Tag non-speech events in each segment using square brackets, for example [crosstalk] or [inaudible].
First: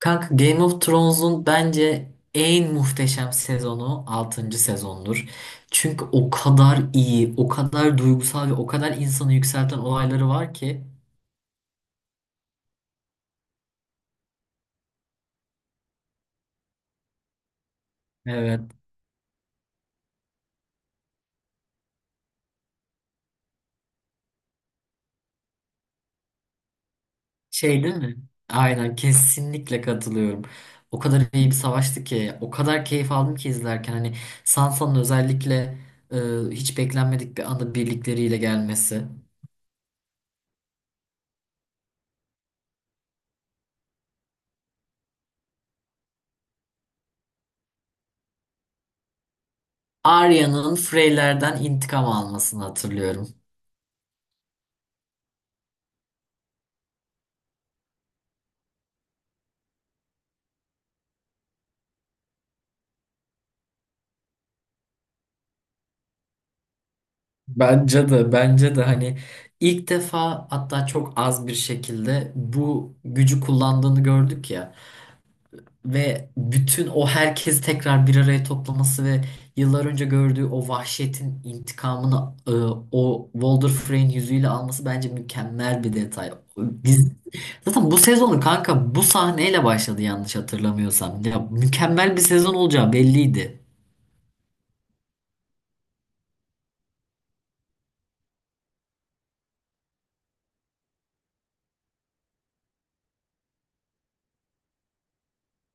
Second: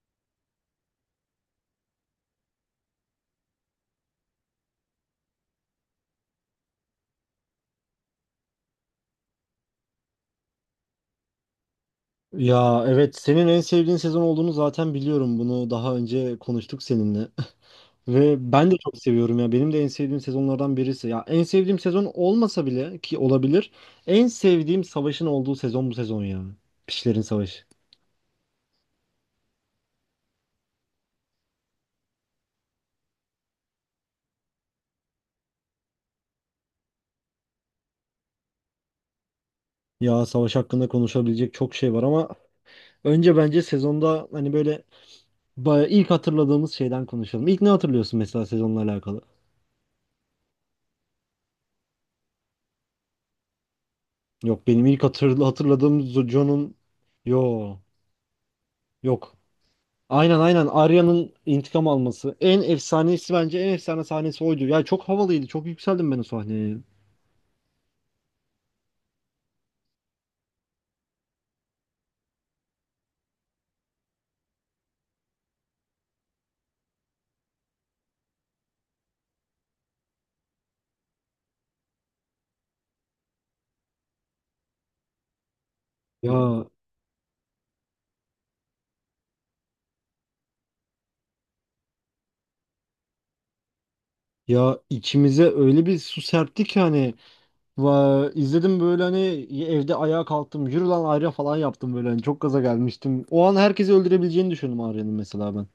Kanka Game of Thrones'un bence en muhteşem sezonu altıncı sezondur. Çünkü o kadar iyi, o kadar duygusal ve o kadar insanı yükselten olayları var ki. Ya evet, senin en sevdiğin sezon olduğunu zaten biliyorum. Bunu daha önce konuştuk seninle. [laughs] Ve ben Evet. de çok seviyorum ya. Benim de en sevdiğim sezonlardan birisi. Ya en sevdiğim sezon olmasa bile ki olabilir. En sevdiğim savaşın olduğu sezon bu sezon ya. Pişlerin Savaşı. Şey değil mi? Aynen kesinlikle katılıyorum. O kadar iyi bir savaştı ki, o kadar keyif aldım ki izlerken. Hani Sansa'nın özellikle e, hiç beklenmedik bir anda birlikleriyle gelmesi. Ya savaş hakkında konuşabilecek çok şey var ama önce bence sezonda hani böyle ilk hatırladığımız şeyden konuşalım. İlk ne hatırlıyorsun mesela sezonla alakalı? Arya'nın Frey'lerden intikam almasını hatırlıyorum. Yok, benim ilk hatırladığım John'un. Yo, yok. Aynen, Arya'nın intikam alması. En efsanesi, bence en efsane sahnesi oydu. Ya çok havalıydı. Çok yükseldim ben o sahneye. Bence de hani ilk defa hatta çok az bir şekilde bu gücü kullandığını gördük ya ve bütün o herkesi tekrar bir araya toplaması ve yıllar önce gördüğü o vahşetin intikamını e, o Walder Frey'in yüzüyle alması bence mükemmel bir detay. Ya Dizi- Zaten bu sezonu kanka bu sahneyle başladı yanlış hatırlamıyorsam. Ya mükemmel bir sezon olacağı belliydi. ya içimize öyle bir su serpti ki hani, va, izledim böyle, hani evde ayağa kalktım. Yürü lan Arya falan yaptım böyle. Hani çok gaza gelmiştim. O an herkesi öldürebileceğini düşündüm Arya'nın, mesela ben.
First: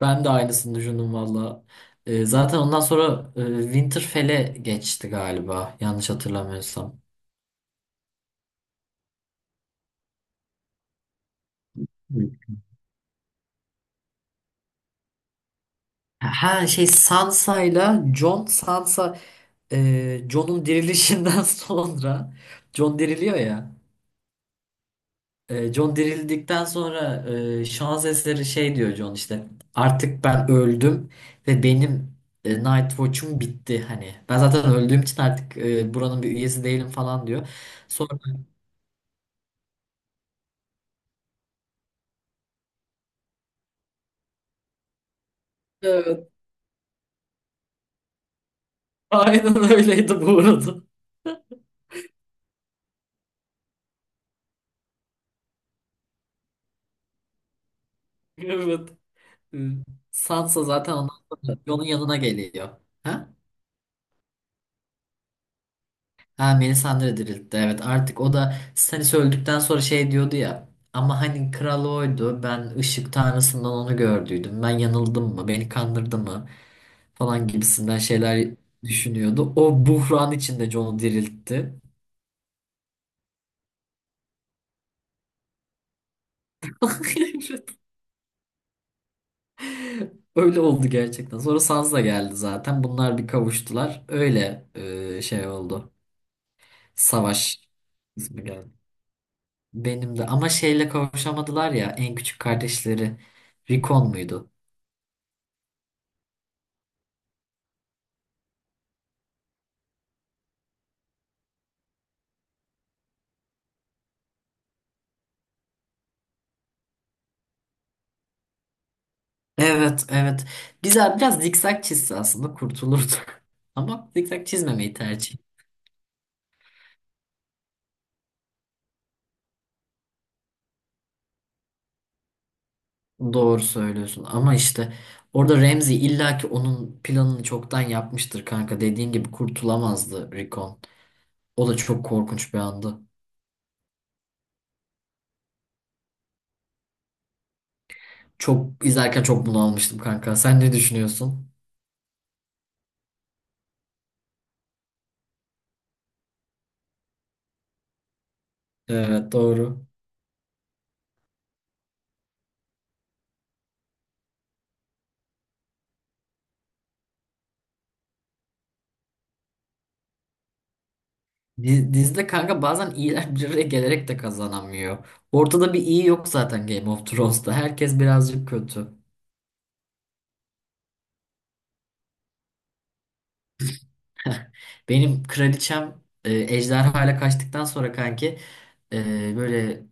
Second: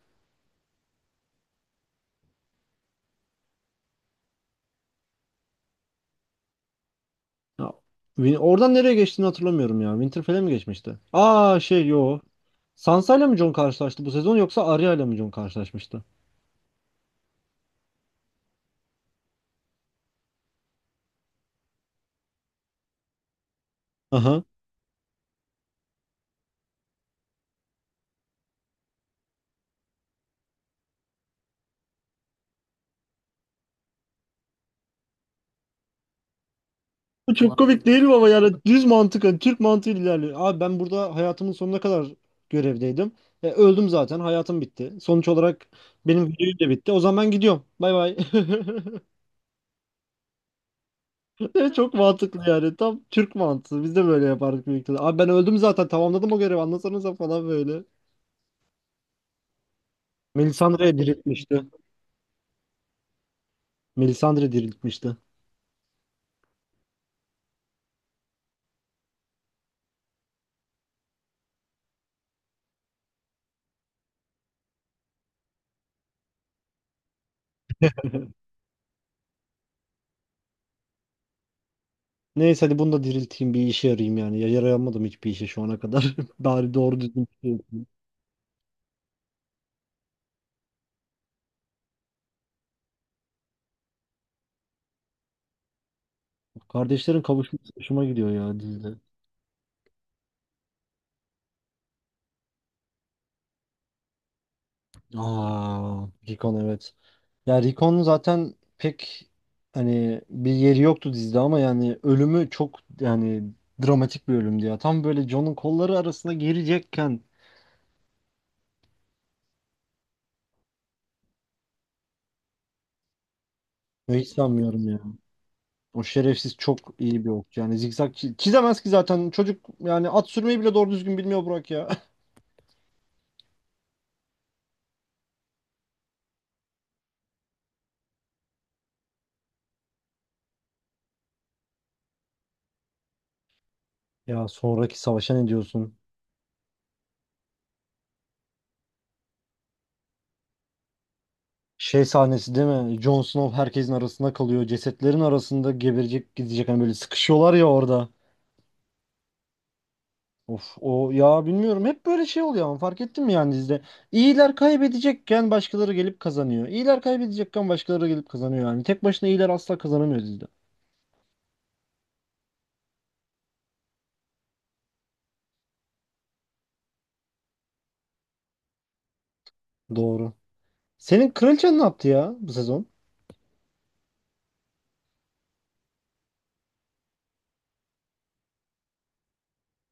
Ben de aynısını düşündüm valla. Zaten ondan sonra Winterfell'e geçti galiba. Yanlış hatırlamıyorsam. Ya, oradan nereye geçtiğini hatırlamıyorum ya. Winterfell'e mi geçmişti? Aa, şey, yo. Hı. Sansa ile mi Jon karşılaştı bu sezon, yoksa Arya ile mi Jon karşılaşmıştı? Ha şey Sansa'yla Jon, Sansa Jon'un dirilişinden [laughs] sonra Jon diriliyor ya. Jon dirildikten sonra şans eseri şey diyor Jon işte artık ben öldüm ve benim Night Watch'um bitti hani. Ben zaten öldüğüm için artık buranın bir üyesi değilim falan Bu diyor. çok komik değil Sonra mi ama, yani düz mantık, hani Türk mantığı ilerliyor. Abi ben burada hayatımın sonuna kadar görevdeydim. Öldüm zaten, hayatım bitti. Sonuç olarak benim videoyu da bitti. O zaman ben gidiyorum. Bay bay. [laughs] aynen öyleydi bu arada. [laughs] E, Çok mantıklı yani. Tam Türk mantığı. Biz de böyle yapardık büyük ihtimalle. Abi ben öldüm zaten, tamamladım o görevi. Anlatsanıza falan böyle. Evet. Hı. Sansa zaten Melisandre onun, diriltmişti. onun yanına geliyor. Ha? Melisandre diriltmişti. Ha Melisandre diriltti. Evet artık o da Stannis öldükten sonra şey diyordu ya. Ama hani kral oydu. Ben ışık tanrısından onu gördüydüm. Ben yanıldım mı? Beni kandırdı mı? Falan gibisinden şeyler düşünüyordu. O buhran içinde Jon'u diriltti. Neyse, hadi bunu da dirilteyim, bir işe yarayayım yani. Ya yarayamadım hiçbir işe şu ana kadar. [laughs] Bari doğru düzgün bir şey yapayım. [laughs] Öyle oldu gerçekten. Sonra Sansa geldi zaten. Bunlar bir kavuştular. Öyle şey oldu. Kardeşlerin Savaş kavuşması hoşuma gidiyor ismi ya geldi. dizide. Benim de ama şeyle kavuşamadılar ya en küçük kardeşleri. Rikon muydu? Aa, Recon, evet. Ya Recon'un zaten pek hani bir yeri yoktu dizide ama yani ölümü çok yani dramatik bir ölümdü ya. Tam böyle John'un kolları arasına girecekken Evet, evet. Güzel biraz zikzak çizse aslında kurtulurdu. [laughs] Ama ben hiç zikzak sanmıyorum çizmemeyi ya. tercih etti. O şerefsiz çok iyi bir okçu. Yani zikzak çizemez ki zaten, çocuk yani, at sürmeyi bile doğru düzgün bilmiyor Burak ya. [laughs] Doğru söylüyorsun ama işte orada Remzi illaki onun planını çoktan yapmıştır kanka. Dediğin gibi kurtulamazdı Rikon. O da çok korkunç bir andı. Ya sonraki savaşa ne diyorsun? Çok izlerken çok bunalmıştım kanka. Sen ne düşünüyorsun? Şey sahnesi değil mi? Jon Snow herkesin arasında kalıyor. Cesetlerin arasında geberecek, gidecek. Hani böyle sıkışıyorlar ya orada. Evet, doğru. Of, o ya bilmiyorum, hep böyle şey oluyor ama fark ettin mi yani dizide? İyiler kaybedecekken başkaları gelip kazanıyor. İyiler kaybedecekken başkaları gelip kazanıyor yani. Tek başına iyiler asla kazanamıyor dizide. Dizide kanka bazen iyiler bir araya gelerek de kazanamıyor. Ortada bir iyi yok zaten Game of Thrones'ta. Herkes birazcık kötü. Doğru. Senin kraliçen ne yaptı ya bu sezon? [laughs] Benim kraliçem ejderhayla kaçtıktan sonra kanki böyle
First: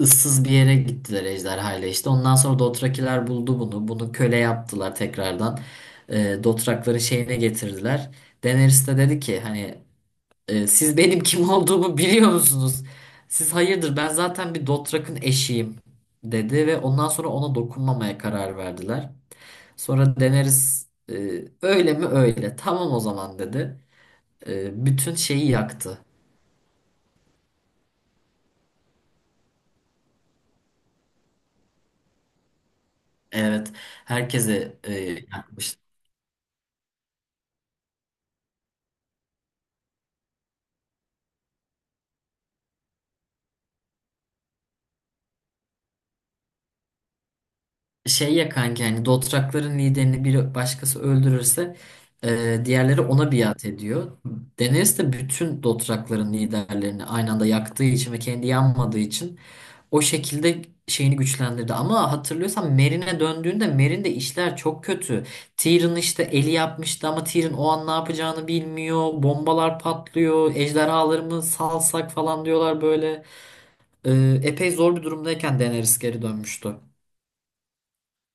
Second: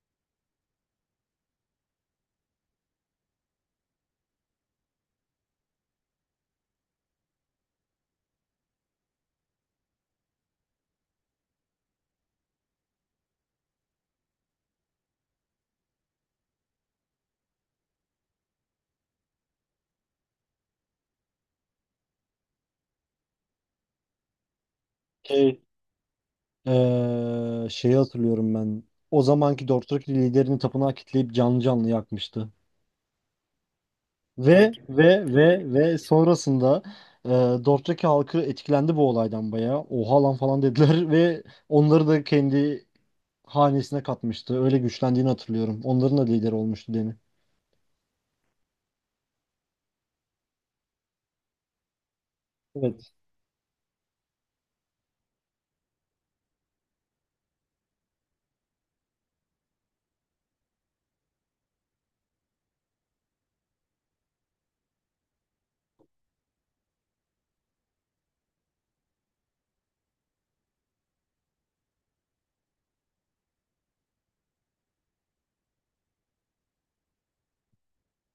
ıssız bir yere gittiler ejderhayla işte. Ondan sonra Dothrakiler buldu bunu. Bunu köle yaptılar tekrardan. Dothrakların şeyine getirdiler. Daenerys de dedi ki hani, siz benim kim olduğumu biliyor musunuz? Siz hayırdır ben zaten bir Dothrak'ın eşiyim dedi ve ondan sonra ona dokunmamaya karar verdiler. Sonra Daenerys, öyle mi, öyle tamam o zaman dedi. Bütün şeyi Şey, yaktı. Şeyi hatırlıyorum ben. O zamanki Dorthraki liderini tapınağa kitleyip canlı canlı yakmıştı. Evet, Ve herkese, yakmış. Sonrasında Dorthraki halkı etkilendi bu olaydan bayağı. Oha lan falan dediler [laughs] ve onları da kendi hanesine katmıştı. Öyle güçlendiğini hatırlıyorum. Onların da lideri olmuştu Deni. Şey ya kanki hani Dothrak'ların liderini bir başkası öldürürse diğerleri Evet. ona biat ediyor. Daenerys de bütün Dothrak'ların liderlerini aynı anda yaktığı için ve kendi yanmadığı için o şekilde şeyini güçlendirdi. Ama hatırlıyorsan Merine döndüğünde Meryn'de işler çok kötü. Tyrion işte eli yapmıştı ama Tyrion o an ne yapacağını bilmiyor. Bombalar patlıyor. Ejderhaları mı salsak falan diyorlar böyle. Epey zor bir durumdayken Daenerys geri dönmüştü.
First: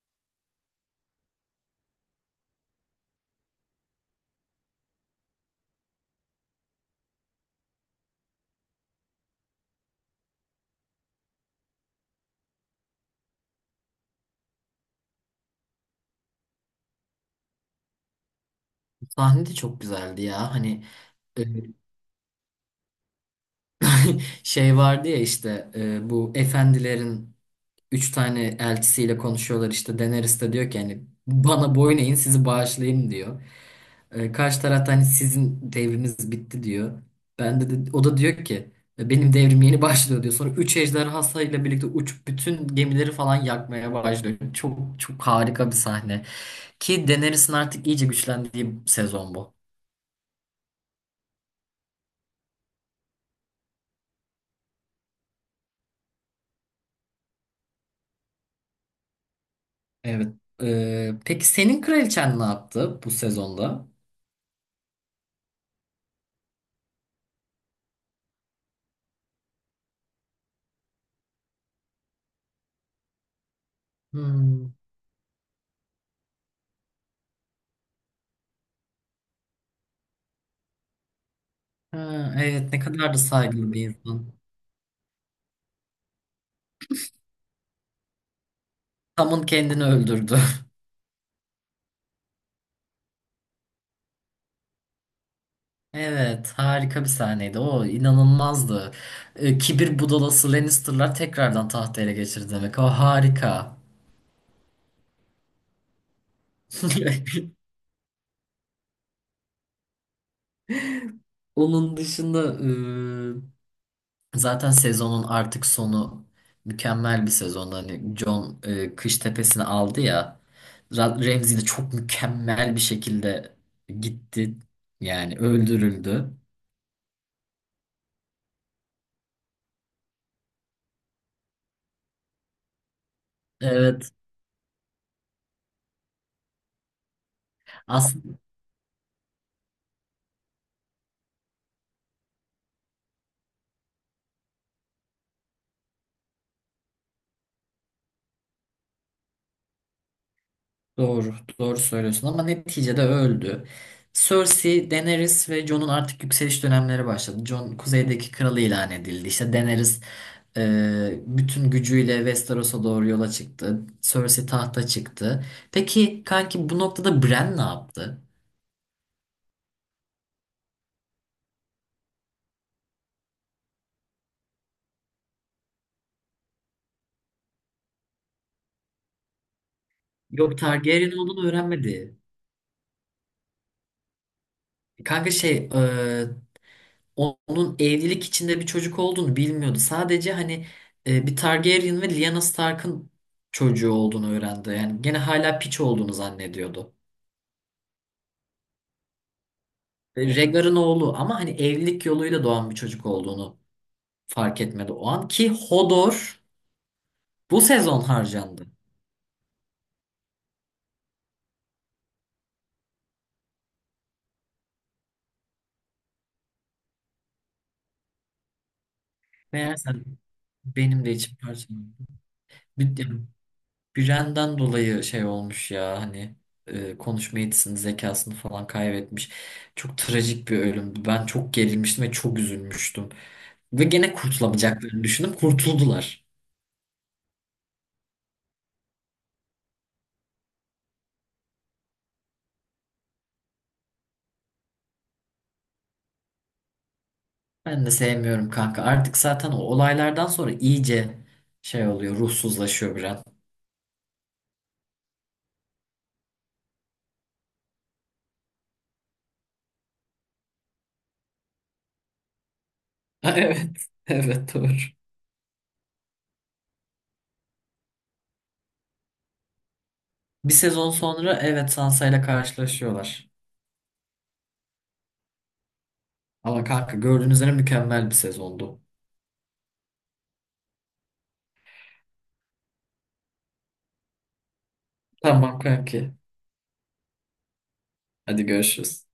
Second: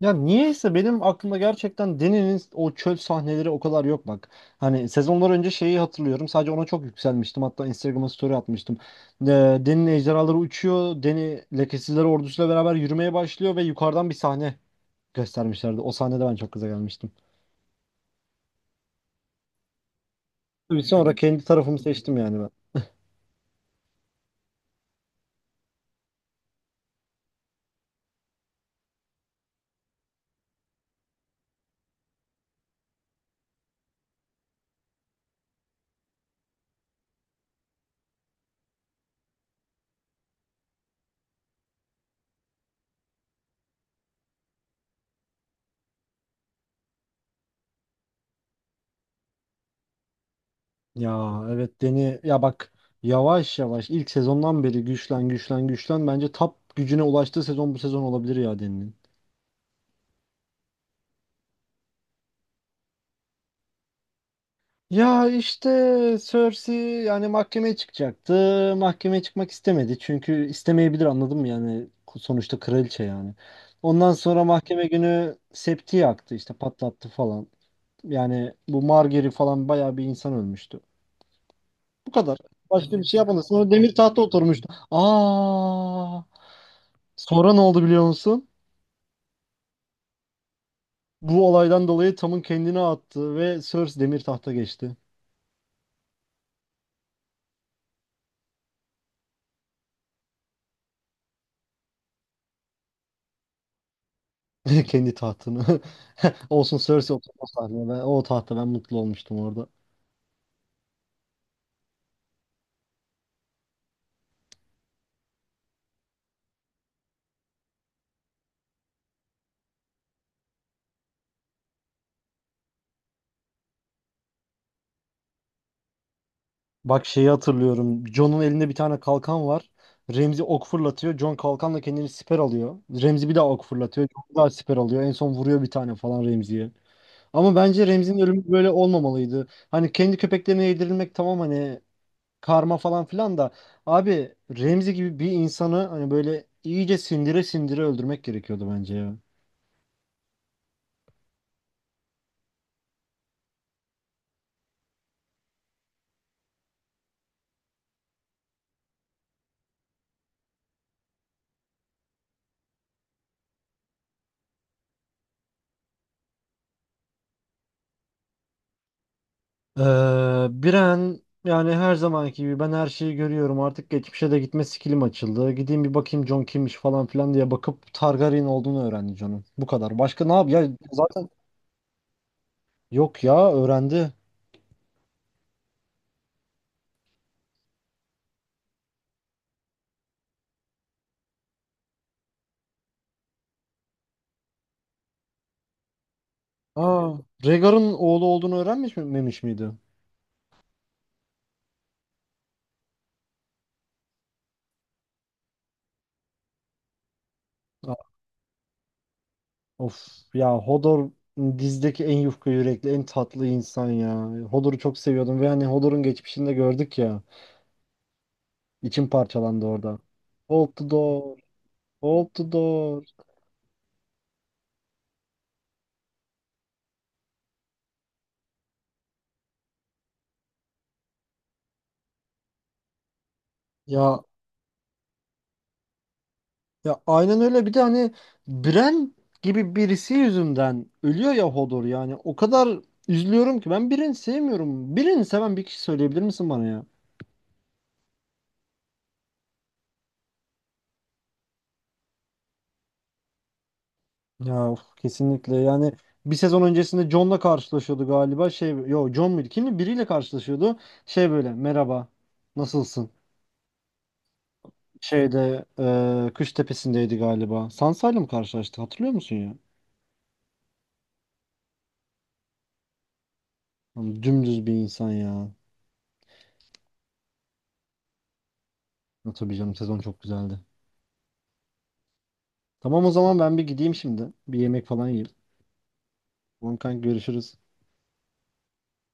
Ya niyeyse benim aklımda gerçekten Deni'nin o çöl sahneleri o kadar yok bak. Hani sezonlar önce şeyi hatırlıyorum. Sadece ona çok yükselmiştim. Hatta Instagram'a story atmıştım. Ee, Deni'nin ejderhaları uçuyor. Deni lekesizler ordusuyla beraber yürümeye başlıyor ve yukarıdan bir sahne göstermişlerdi. O sahnede ben çok gaza gelmiştim. Sahne de çok güzeldi ya. Tabii Hani sonra e, kendi tarafımı seçtim yani ben. [laughs] şey vardı ya işte bu efendilerin üç tane elçisiyle konuşuyorlar işte Daenerys de diyor ki hani bana boyun eğin sizi bağışlayayım diyor. E, karşı tarafta hani sizin devriniz bitti diyor. O da diyor ki, "E, benim devrim yeni başlıyor" diyor. Sonra 3 ejderha ile birlikte uçup bütün gemileri falan yakmaya başlıyor. Çok çok harika bir sahne. Ki Daenerys'in artık iyice güçlendiği sezon bu. Ya evet, Deni ya bak, yavaş yavaş ilk sezondan beri güçlen güçlen güçlen, bence top gücüne ulaştığı sezon bu sezon olabilir ya Deni'nin. Evet. E, peki senin kraliçen ne yaptı bu sezonda? Ya işte Cersei yani mahkemeye çıkacaktı. Mahkemeye çıkmak istemedi. Çünkü istemeyebilir, anladın mı yani, sonuçta kraliçe yani. Ondan sonra Hmm. mahkeme günü septi yaktı, işte patlattı falan. Yani bu Margaery falan, bayağı bir insan ölmüştü. Bu Ha, kadar. evet ne Başka bir kadar şey da yapmadı. Sonra saygılı bir demir tahta insan. oturmuştu. Aa! Sonra ne oldu biliyor musun? Tamın kendini öldürdü. Bu olaydan dolayı Tom'un kendini attı ve Cersei demir tahta geçti. Evet, harika bir sahneydi. O inanılmazdı. Kibir budalası Lannister'lar tekrardan tahtı ele geçirdi demek. O harika. [laughs] Kendi tahtını. [laughs] Olsun, Cersei oturdu o [laughs] sahne. Ben, o tahta ben mutlu olmuştum orada. Onun dışında zaten sezonun artık sonu mükemmel bir sezon. Hani Jon Kış Tepesi'ni aldı ya. Ramsay de çok mükemmel bir şekilde gitti. Yani öldürüldü. Bak şeyi hatırlıyorum. Jon'un elinde bir tane kalkan var. Remzi ok fırlatıyor. Jon kalkanla kendini siper alıyor. Remzi bir daha ok fırlatıyor. Evet. Jon bir daha siper alıyor. En son vuruyor bir tane falan Remzi'ye. Ama bence Remzi'nin ölümü böyle olmamalıydı. Hani kendi köpeklerine yedirilmek tamam, hani karma falan filan da, abi Remzi gibi bir insanı hani böyle iyice sindire sindire öldürmek gerekiyordu bence ya. Doğru, doğru söylüyorsun ama neticede öldü. Cersei, Daenerys ve Jon'un artık yükseliş dönemleri başladı. Jon kuzeydeki kralı ilan edildi. İşte Daenerys bütün gücüyle Westeros'a doğru yola çıktı. Cersei tahta çıktı. Peki kanki bu noktada Bran ne yaptı? Ee, Biren yani her zamanki gibi, ben her şeyi görüyorum artık, geçmişe de gitme skillim açıldı. Gideyim bir bakayım Jon kimmiş falan filan diye bakıp Targaryen olduğunu öğrendi Jon'un. Bu kadar. Başka ne yap? Yok, Ya Targaryen zaten, olduğunu öğrenmedi. yok ya, öğrendi. Kanka şey onun evlilik içinde bir çocuk olduğunu bilmiyordu. Sadece hani bir Targaryen ve Lyanna Stark'ın çocuğu olduğunu öğrendi. Yani gene hala piç olduğunu zannediyordu. Aa, Rhaegar'ın oğlu olduğunu öğrenmiş memiş miydi? Ve Rhaegar'ın oğlu ama hani evlilik yoluyla doğan bir çocuk olduğunu fark etmedi o an ki Hodor bu sezon harcandı. Of ya Hodor, dizdeki en yufka yürekli, en tatlı insan ya. Hodor'u çok seviyordum ve hani Hodor'un geçmişini de gördük ya. İçim parçalandı Meğerse orada. Hold the benim de içim door, parçalandı. hold the door. Biren'den dolayı şey olmuş ya hani konuşma yetisini zekasını falan kaybetmiş. Çok trajik bir ölümdü. Ben çok gerilmiştim ve çok üzülmüştüm. Ve gene Ya kurtulamayacaklarını düşündüm. Kurtuldular. ya aynen, öyle bir de hani Bren gibi birisi yüzünden ölüyor ya Hodor yani. O kadar üzülüyorum ki, ben Bren'i sevmiyorum. Bren'i seven bir kişi söyleyebilir misin bana ya? Ben de sevmiyorum kanka. Artık zaten o olaylardan sonra iyice şey oluyor. Ruhsuzlaşıyor Biren. Ya of, kesinlikle yani, bir sezon öncesinde John'la karşılaşıyordu galiba, şey yo, John muydu kimdi, biriyle karşılaşıyordu, şey böyle merhaba nasılsın, [laughs] Evet. Evet, doğru. şeyde, Kış Tepesi'ndeydi galiba, Sansa'yla mı karşılaştı hatırlıyor musun ya? Bir sezon sonra evet Sansa ile karşılaşıyorlar. Lan dümdüz bir insan ya. Ama kanka gördüğünüz üzere mükemmel bir sezondu. Ya tabii canım, sezon çok güzeldi, tamam o zaman ben bir gideyim şimdi bir yemek falan yiyeyim, Tamam kanki. tamam kanka, görüşürüz. Hadi görüşürüz.